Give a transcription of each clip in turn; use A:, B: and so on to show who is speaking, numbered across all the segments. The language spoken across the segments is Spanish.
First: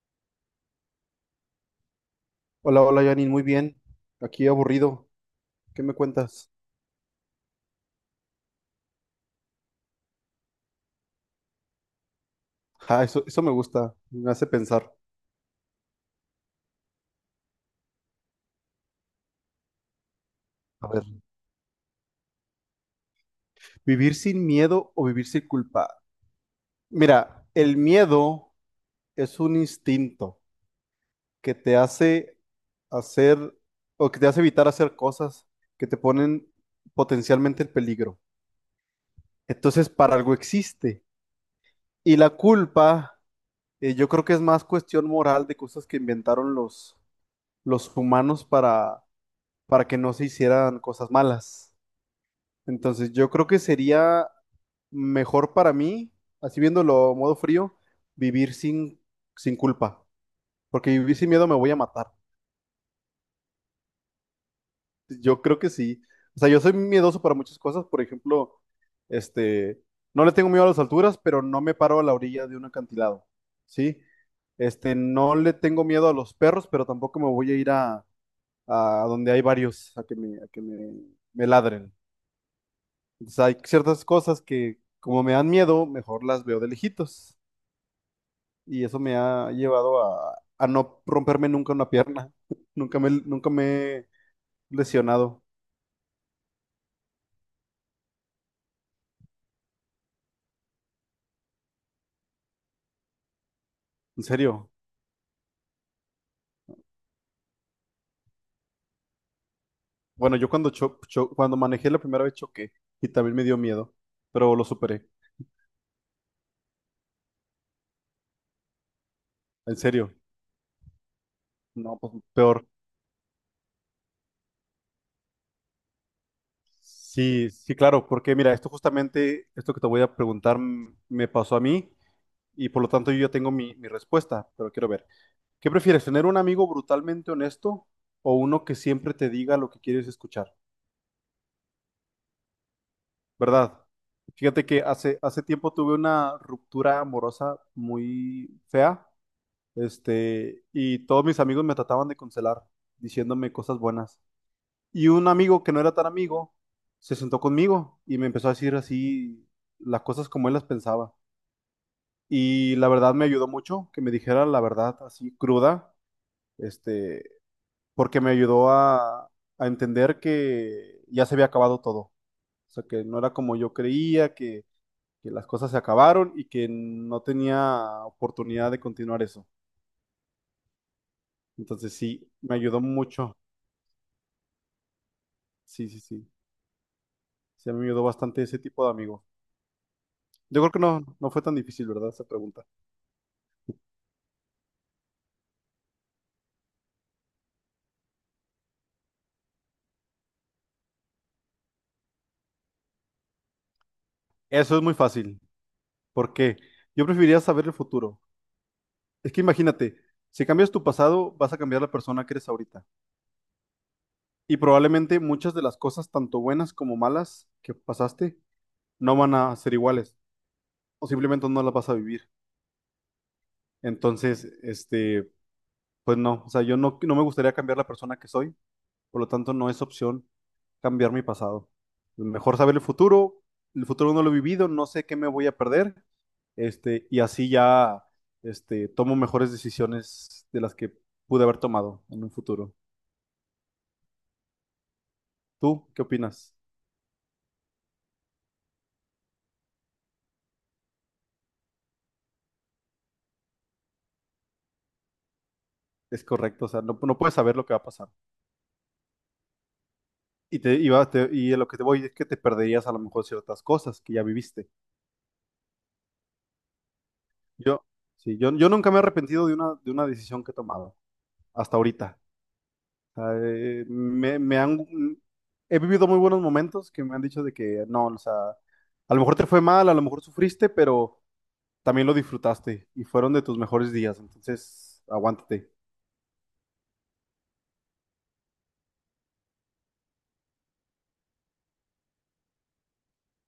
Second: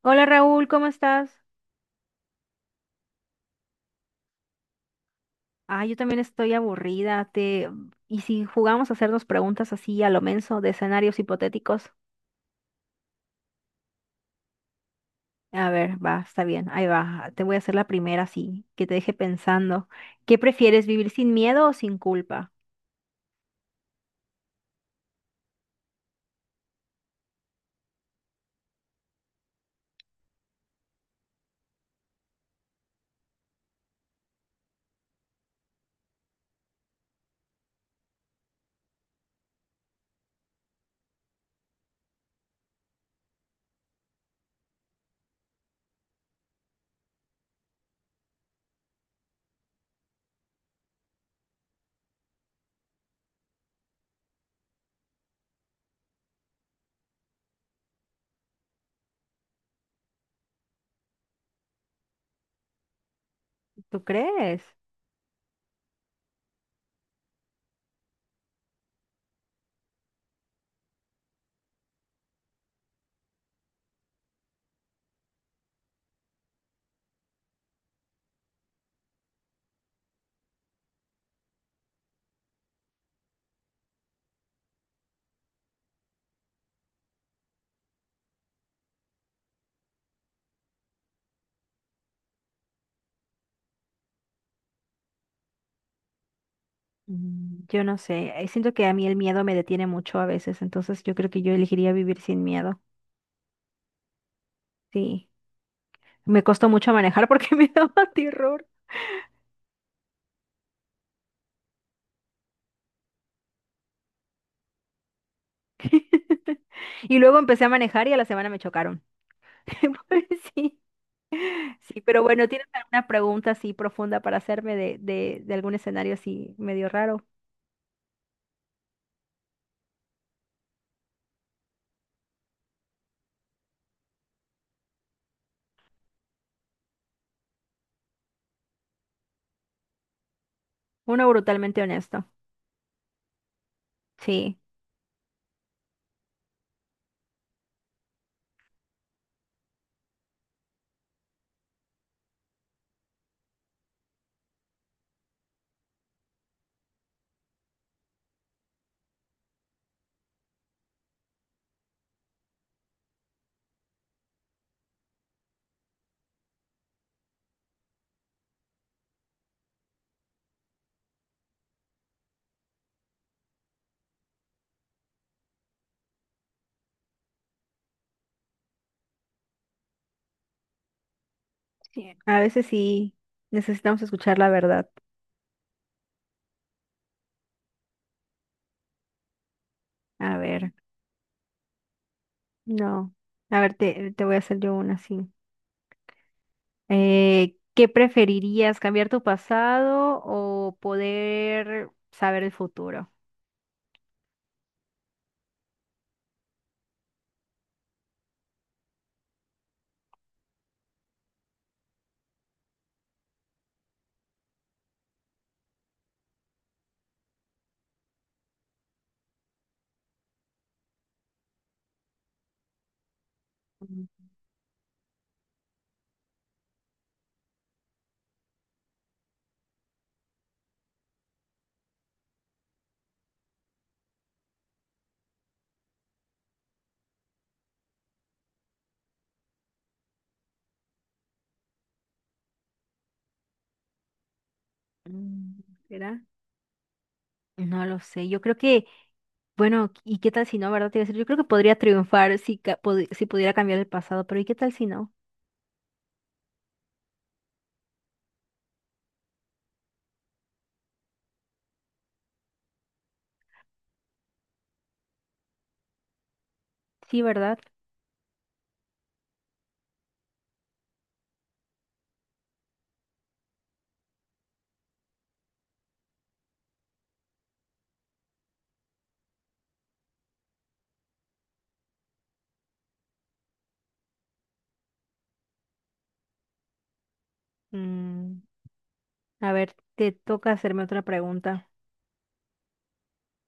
A: Hola Raúl, ¿cómo estás?
B: Hola, hola, Janine, muy bien. Aquí aburrido. ¿Qué
A: Ah,
B: me
A: yo también
B: cuentas?
A: estoy aburrida. Te... ¿Y si jugamos a hacernos preguntas así a lo menso de escenarios hipotéticos?
B: Ah, eso me gusta, me hace pensar.
A: A ver, va, está bien, ahí va. Te voy a hacer la primera así, que te deje pensando. ¿Qué prefieres,
B: A ver,
A: vivir sin miedo o sin culpa?
B: ¿vivir sin miedo o vivir sin culpa? Mira, el miedo es un instinto que te hace hacer o que te hace evitar hacer cosas que te ponen potencialmente en peligro. Entonces, para algo existe. Y la culpa, yo creo que es más cuestión moral de cosas que inventaron los humanos para que no se hicieran cosas malas. Entonces, yo creo que sería mejor para mí, así viéndolo a modo frío, vivir sin culpa, porque vivir sin miedo me voy a matar.
A: ¿Tú crees?
B: Yo creo que sí. O sea, yo soy miedoso para muchas cosas, por ejemplo, este, no le tengo miedo a las alturas, pero no me paro a la orilla de un acantilado, ¿sí? No le tengo miedo a los perros, pero tampoco me voy a ir a donde hay varios a que me ladren. Entonces hay ciertas cosas que como me dan miedo, mejor las veo de lejitos. Y eso me ha llevado a no romperme nunca una pierna. Nunca me he lesionado.
A: Mm, yo no sé, siento que a mí el miedo me detiene mucho a veces, entonces yo creo que yo elegiría vivir sin miedo.
B: En serio.
A: Sí, me costó mucho manejar porque me daba terror.
B: Bueno, yo cuando, cho- cho- cuando manejé la primera vez, choqué y también me dio miedo, pero lo superé.
A: Y luego empecé a manejar y a la semana me chocaron.
B: En serio.
A: Pues sí,
B: No,
A: sí,
B: pues
A: pero bueno, ¿tienes
B: peor.
A: alguna pregunta así profunda para hacerme de algún escenario así medio raro?
B: Sí, sí, claro, porque mira, esto justamente, esto que te voy a preguntar, me pasó a mí y por lo tanto yo ya tengo mi respuesta, pero quiero ver. ¿Qué prefieres, tener un amigo brutalmente honesto o uno que siempre te diga lo que quieres escuchar?
A: Uno brutalmente honesto.
B: ¿Verdad?
A: Sí,
B: Fíjate que hace tiempo tuve una ruptura amorosa muy fea, y todos mis amigos me trataban de consolar, diciéndome cosas buenas. Y un amigo que no era tan amigo se sentó conmigo y me empezó a decir así las cosas como él las pensaba. Y la verdad me ayudó mucho que me dijera la verdad así cruda. Este, porque me ayudó a entender que ya se había acabado todo. O sea, que no era como yo creía, que las cosas se acabaron y que no tenía oportunidad de continuar eso. Entonces
A: sí,
B: sí,
A: a
B: me
A: veces
B: ayudó
A: sí
B: mucho.
A: necesitamos escuchar la verdad.
B: Sí, sí, sí. Sí, me ayudó bastante ese tipo de amigos.
A: A
B: Yo
A: ver,
B: creo que no, no fue tan difícil, ¿verdad? Esa pregunta.
A: no. A ver, te voy a hacer yo una así. ¿Qué preferirías, cambiar tu pasado o poder saber el futuro?
B: Eso es muy fácil. ¿Por qué? Yo preferiría saber el futuro. Es que imagínate, si cambias tu pasado, vas a cambiar la persona que eres ahorita. Y probablemente muchas de las cosas, tanto buenas como malas, que pasaste, no van a ser iguales o simplemente no las vas a vivir.
A: Mm,
B: Entonces, pues no, o sea, yo no, no me gustaría cambiar la persona que soy, por lo tanto no es opción cambiar mi pasado. Mejor saber el futuro no lo he vivido, no sé qué me voy a perder, y así ya, tomo mejores decisiones de las que pude haber tomado en un futuro.
A: mm,
B: ¿Tú qué
A: ¿Será?
B: opinas?
A: No lo sé, yo creo que, bueno, ¿y qué tal si no, verdad? Te iba a decir, yo creo que podría triunfar si, si pudiera cambiar el pasado, pero ¿y qué tal si no?
B: Es correcto, o sea, no, no puedes saber lo que va a pasar. Y, te, y, va- te- y a lo que te voy es que te perderías a lo mejor ciertas cosas que ya viviste.
A: Sí, ¿verdad?
B: Yo, sí, yo nunca me he arrepentido de una decisión que he tomado hasta ahorita. O sea, he vivido muy buenos momentos que me han dicho de que no, o sea, a lo mejor te fue mal, a lo mejor sufriste, pero también lo disfrutaste y fueron de tus mejores días. Entonces, aguántate.
A: Mm, a ver, te toca hacerme otra pregunta.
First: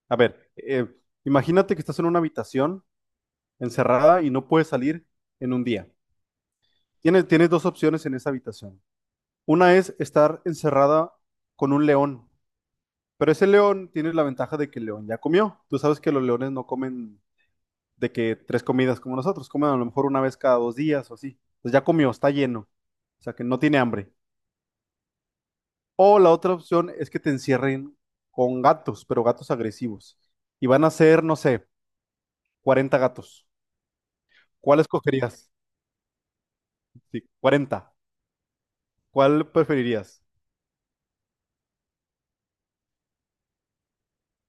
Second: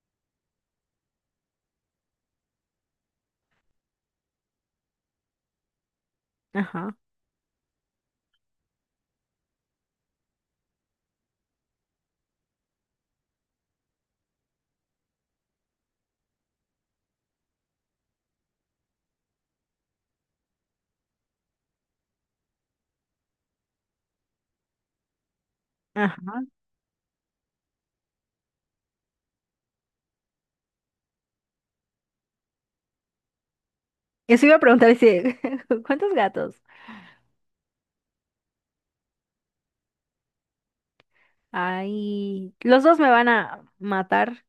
B: A ver, imagínate que estás en una habitación encerrada y no puedes salir en un día.
A: Ajá,
B: Tienes dos opciones en esa habitación. Una es estar encerrada con un león. Pero ese león tiene la ventaja de que el león ya comió. Tú sabes que los leones no comen de que tres comidas como nosotros, comen a lo mejor una vez cada 2 días o así. Pues ya comió, está lleno. O sea que no tiene hambre. O la
A: ajá.
B: otra opción es que te encierren con gatos, pero gatos agresivos. Y van a ser, no sé, 40 gatos.
A: Eso iba a
B: ¿Cuál
A: preguntar, dice,
B: escogerías?
A: ¿cuántos gatos?
B: Sí, 40. ¿Cuál preferirías?
A: Ay, los dos me van a matar.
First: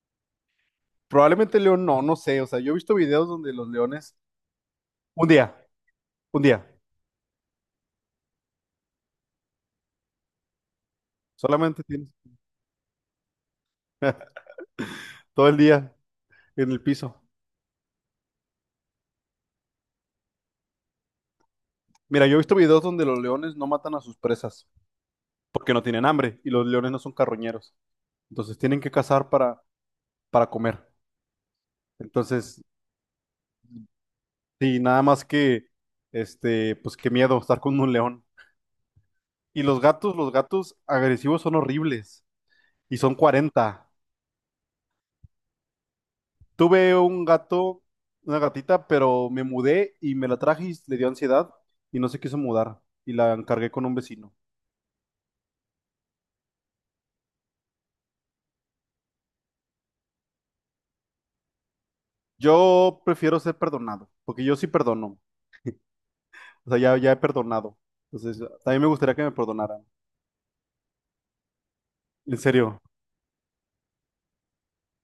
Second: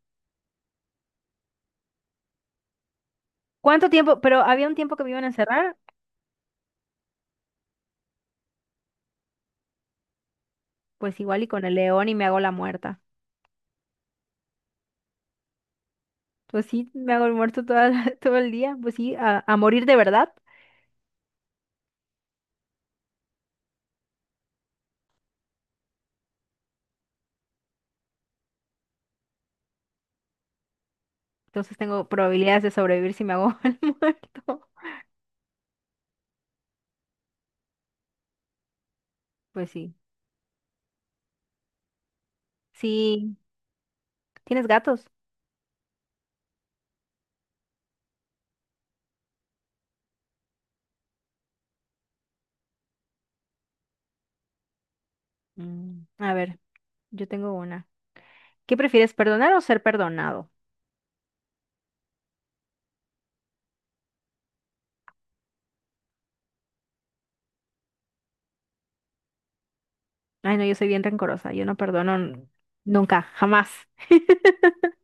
B: Probablemente el león, no, no sé. O sea, yo he visto videos donde los
A: ¿Cuánto
B: leones,
A: tiempo? Pero había un tiempo que me iban
B: un
A: a
B: día,
A: encerrar,
B: un día,
A: pues igual y con el
B: solamente
A: león
B: tienes
A: y me hago la muerta.
B: todo el día
A: Pues
B: en el
A: sí, me
B: piso.
A: hago el muerto toda la- todo el día, pues sí, a morir de verdad.
B: Mira, yo he visto videos donde los leones no matan a sus presas porque no tienen hambre y los leones no son carroñeros. Entonces tienen que cazar para comer.
A: Entonces tengo probabilidades
B: Entonces,
A: de sobrevivir si me hago el muerto.
B: sí, nada más que, pues qué miedo estar con un león. Y
A: Pues sí.
B: los gatos agresivos son horribles y son
A: Sí.
B: 40.
A: ¿Tienes gatos?
B: Tuve un gato, una gatita, pero me mudé y me la traje y le dio ansiedad y no se quiso mudar y la encargué con un vecino.
A: Mm, a ver, yo tengo una. ¿Qué prefieres, perdonar o ser perdonado?
B: Yo prefiero ser perdonado, porque yo sí perdono. O sea, ya, ya he perdonado. Entonces, también me gustaría que me perdonaran.
A: Ay, no, yo soy bien rencorosa. Yo no perdono
B: En serio.
A: nunca, jamás.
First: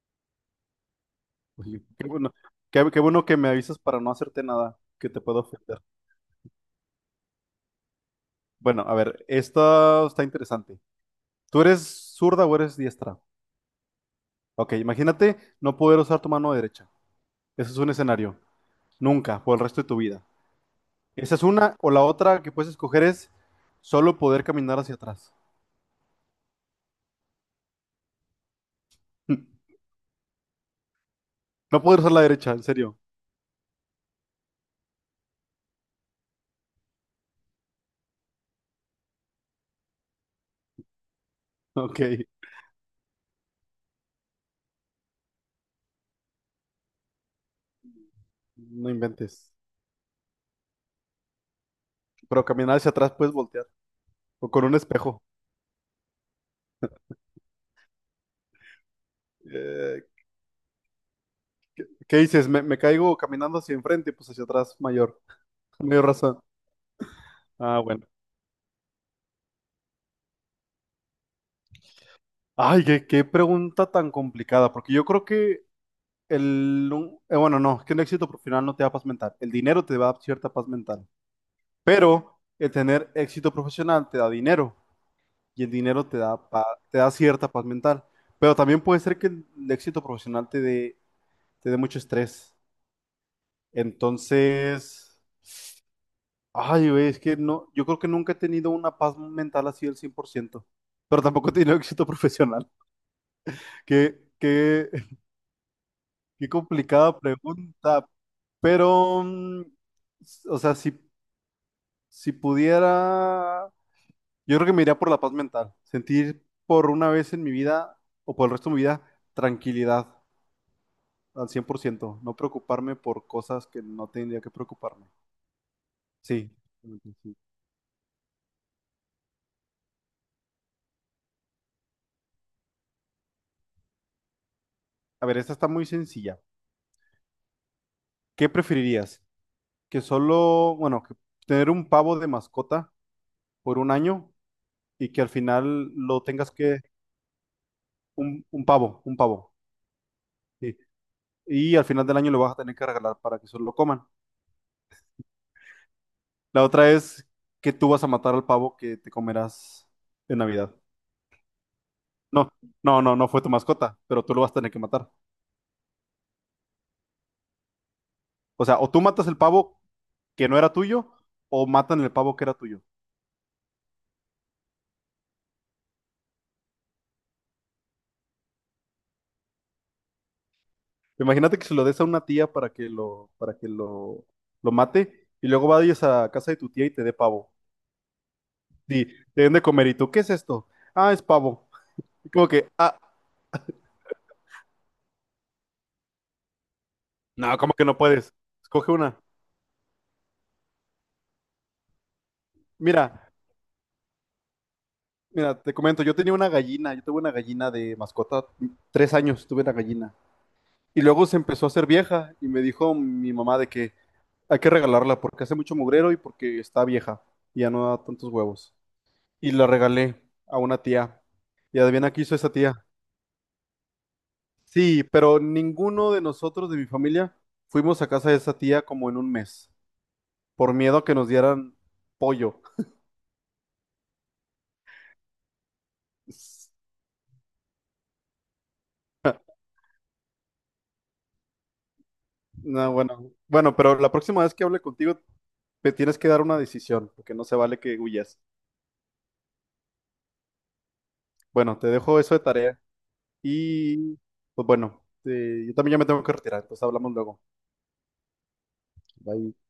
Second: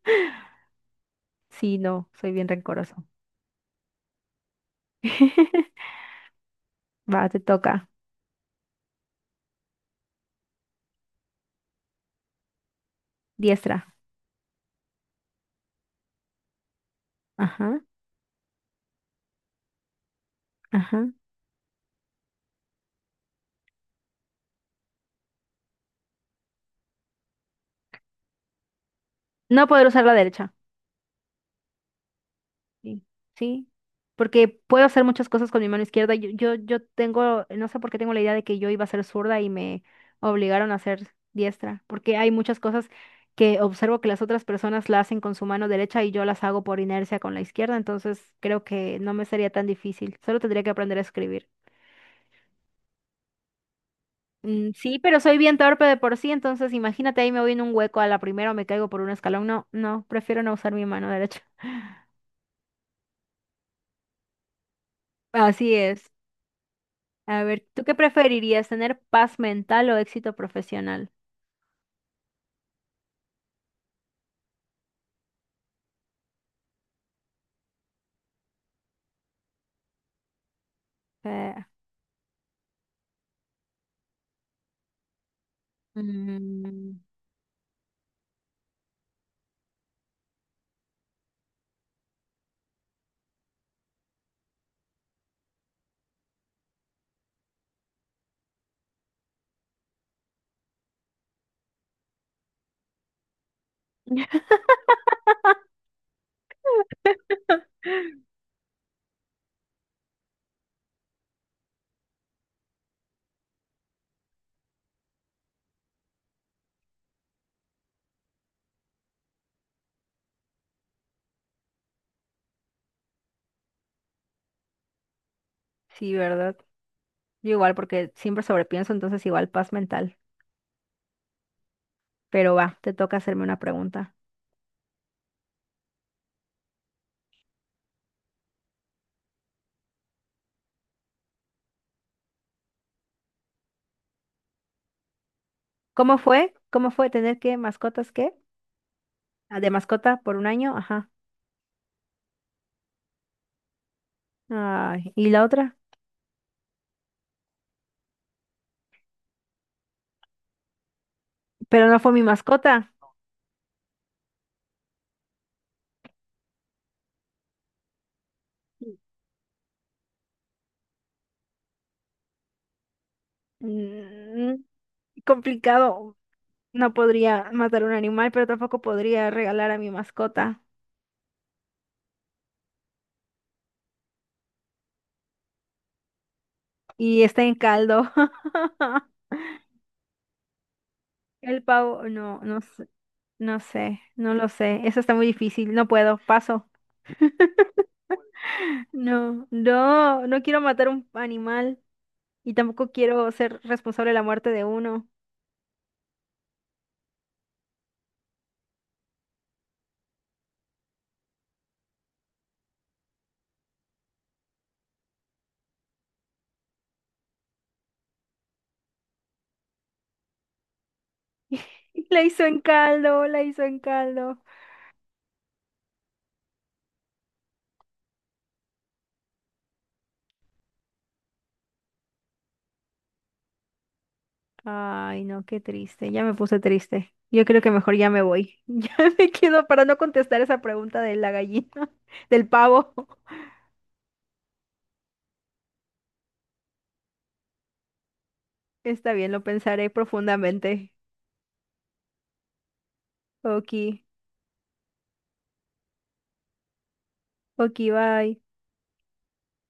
A: Sí,
B: Oye, qué
A: no, soy
B: bueno.
A: bien
B: Qué
A: rencoroso.
B: bueno que me avisas para no hacerte nada que te pueda ofender.
A: Va, te toca.
B: Bueno, a ver, esto está interesante. ¿Tú eres zurda o eres diestra?
A: Diestra.
B: Ok, imagínate no poder usar tu mano derecha. Ese es
A: Ajá,
B: un escenario. Nunca, por el resto de tu vida.
A: ajá.
B: Esa es una, o la otra que puedes escoger es solo poder caminar hacia atrás.
A: No poder usar la derecha.
B: No poder usar la derecha, en serio.
A: Sí, sí, porque puedo hacer muchas cosas con mi mano izquierda. Yo tengo, no sé por qué tengo la idea de que yo iba a ser zurda y me obligaron a ser diestra,
B: Ok,
A: porque hay muchas cosas que observo que las otras personas la hacen con su mano derecha y yo las hago por inercia con la izquierda, entonces creo
B: no
A: que no me sería
B: inventes.
A: tan difícil, solo tendría que aprender a escribir.
B: Pero caminar hacia atrás puedes voltear. O con
A: Mm,
B: un
A: sí, pero
B: espejo.
A: soy bien torpe de por sí, entonces imagínate ahí me voy en un hueco a la primera o me caigo por un escalón. No,
B: Eh,
A: no, prefiero no usar mi mano derecha.
B: ¿Qué dices? ¿Me, me caigo caminando hacia enfrente? Pues hacia atrás, mayor.
A: Así
B: Mayor
A: es.
B: razón.
A: A ver,
B: Ah,
A: ¿tú qué
B: bueno.
A: preferirías, tener paz mental o éxito profesional?
B: Ay, qué pregunta tan complicada, porque yo creo que bueno, no, es que un éxito profesional no te da paz mental. El dinero te da cierta paz mental,
A: Eh,
B: pero el tener éxito profesional te da dinero y el dinero te da,
A: Mm,
B: te da cierta paz mental. Pero también puede ser que el éxito profesional te dé mucho estrés. Entonces, ay, güey, es que no, yo creo que nunca he tenido una paz mental así del 100%, pero tampoco he tenido éxito profesional. Qué, qué, qué complicada pregunta, pero, o sea, si pudiera, yo creo que me iría por la paz mental, sentir por una vez en mi vida o por el resto de mi vida tranquilidad al 100%. No preocuparme por cosas que no tendría que preocuparme.
A: sí,
B: Sí,
A: ¿verdad?
B: sí.
A: Yo igual, porque siempre sobrepienso, entonces igual paz mental. Pero va, te toca hacerme una pregunta.
B: A ver, esta está muy sencilla. ¿Qué preferirías? Que solo, bueno, que tener un pavo de mascota por un año y que al final
A: ¿Cómo
B: lo tengas
A: fue?
B: que...
A: ¿Cómo fue tener que mascotas qué?
B: un pavo,
A: Ah, de mascota por 1 año,
B: sí.
A: ajá.
B: Y al final del año lo vas a tener que regalar para que solo lo coman.
A: Ay, ¿y la otra?
B: La otra es que tú vas a matar al pavo que te comerás en Navidad.
A: Pero no fue mi
B: No,
A: mascota.
B: no, no, no fue tu mascota, pero tú lo vas a tener que matar. O sea, o tú matas el pavo que no era tuyo, o matan el pavo que era tuyo.
A: Mm, complicado. No podría matar un animal, pero tampoco podría regalar a mi mascota.
B: Imagínate que se lo des a una tía para que lo, mate, y luego vayas a casa de tu tía y te dé
A: Y está
B: pavo.
A: en caldo.
B: Sí, te den de comer. ¿Y tú qué es esto? Ah, es
A: El
B: pavo.
A: pavo,
B: Y
A: no,
B: como que, ah,
A: no sé, no lo sé. Eso está muy difícil, no puedo, paso.
B: no, como que no puedes. Escoge una.
A: No, no, no quiero matar un animal y tampoco quiero
B: Mira,
A: ser responsable de la muerte de uno.
B: mira, te comento, yo tenía una gallina, yo tuve una gallina de mascota, 3 años tuve una gallina. Y luego se empezó a hacer vieja y me dijo mi mamá de que hay que regalarla porque hace mucho mugrero y porque está vieja y ya no da tantos huevos. Y la regalé a una tía. Y adivina qué
A: La
B: hizo
A: hizo
B: esa
A: en
B: tía.
A: caldo, la hizo en caldo.
B: Sí, pero ninguno de nosotros de mi familia fuimos a casa de esa tía como en un mes, por miedo a que nos dieran pollo.
A: Ay, no, qué triste, ya me puse triste. Yo creo que mejor ya me voy. Ya me quedo para no contestar esa pregunta de la gallina, del pavo.
B: No, bueno, bueno, pero la próxima vez que hable contigo te tienes que dar una decisión, porque no se vale que huyas.
A: Está bien, lo pensaré profundamente.
B: Bueno, te dejo eso de tarea
A: Ok,
B: y pues bueno, yo también ya me tengo que retirar, entonces hablamos luego.
A: ok, bye.
B: Bye.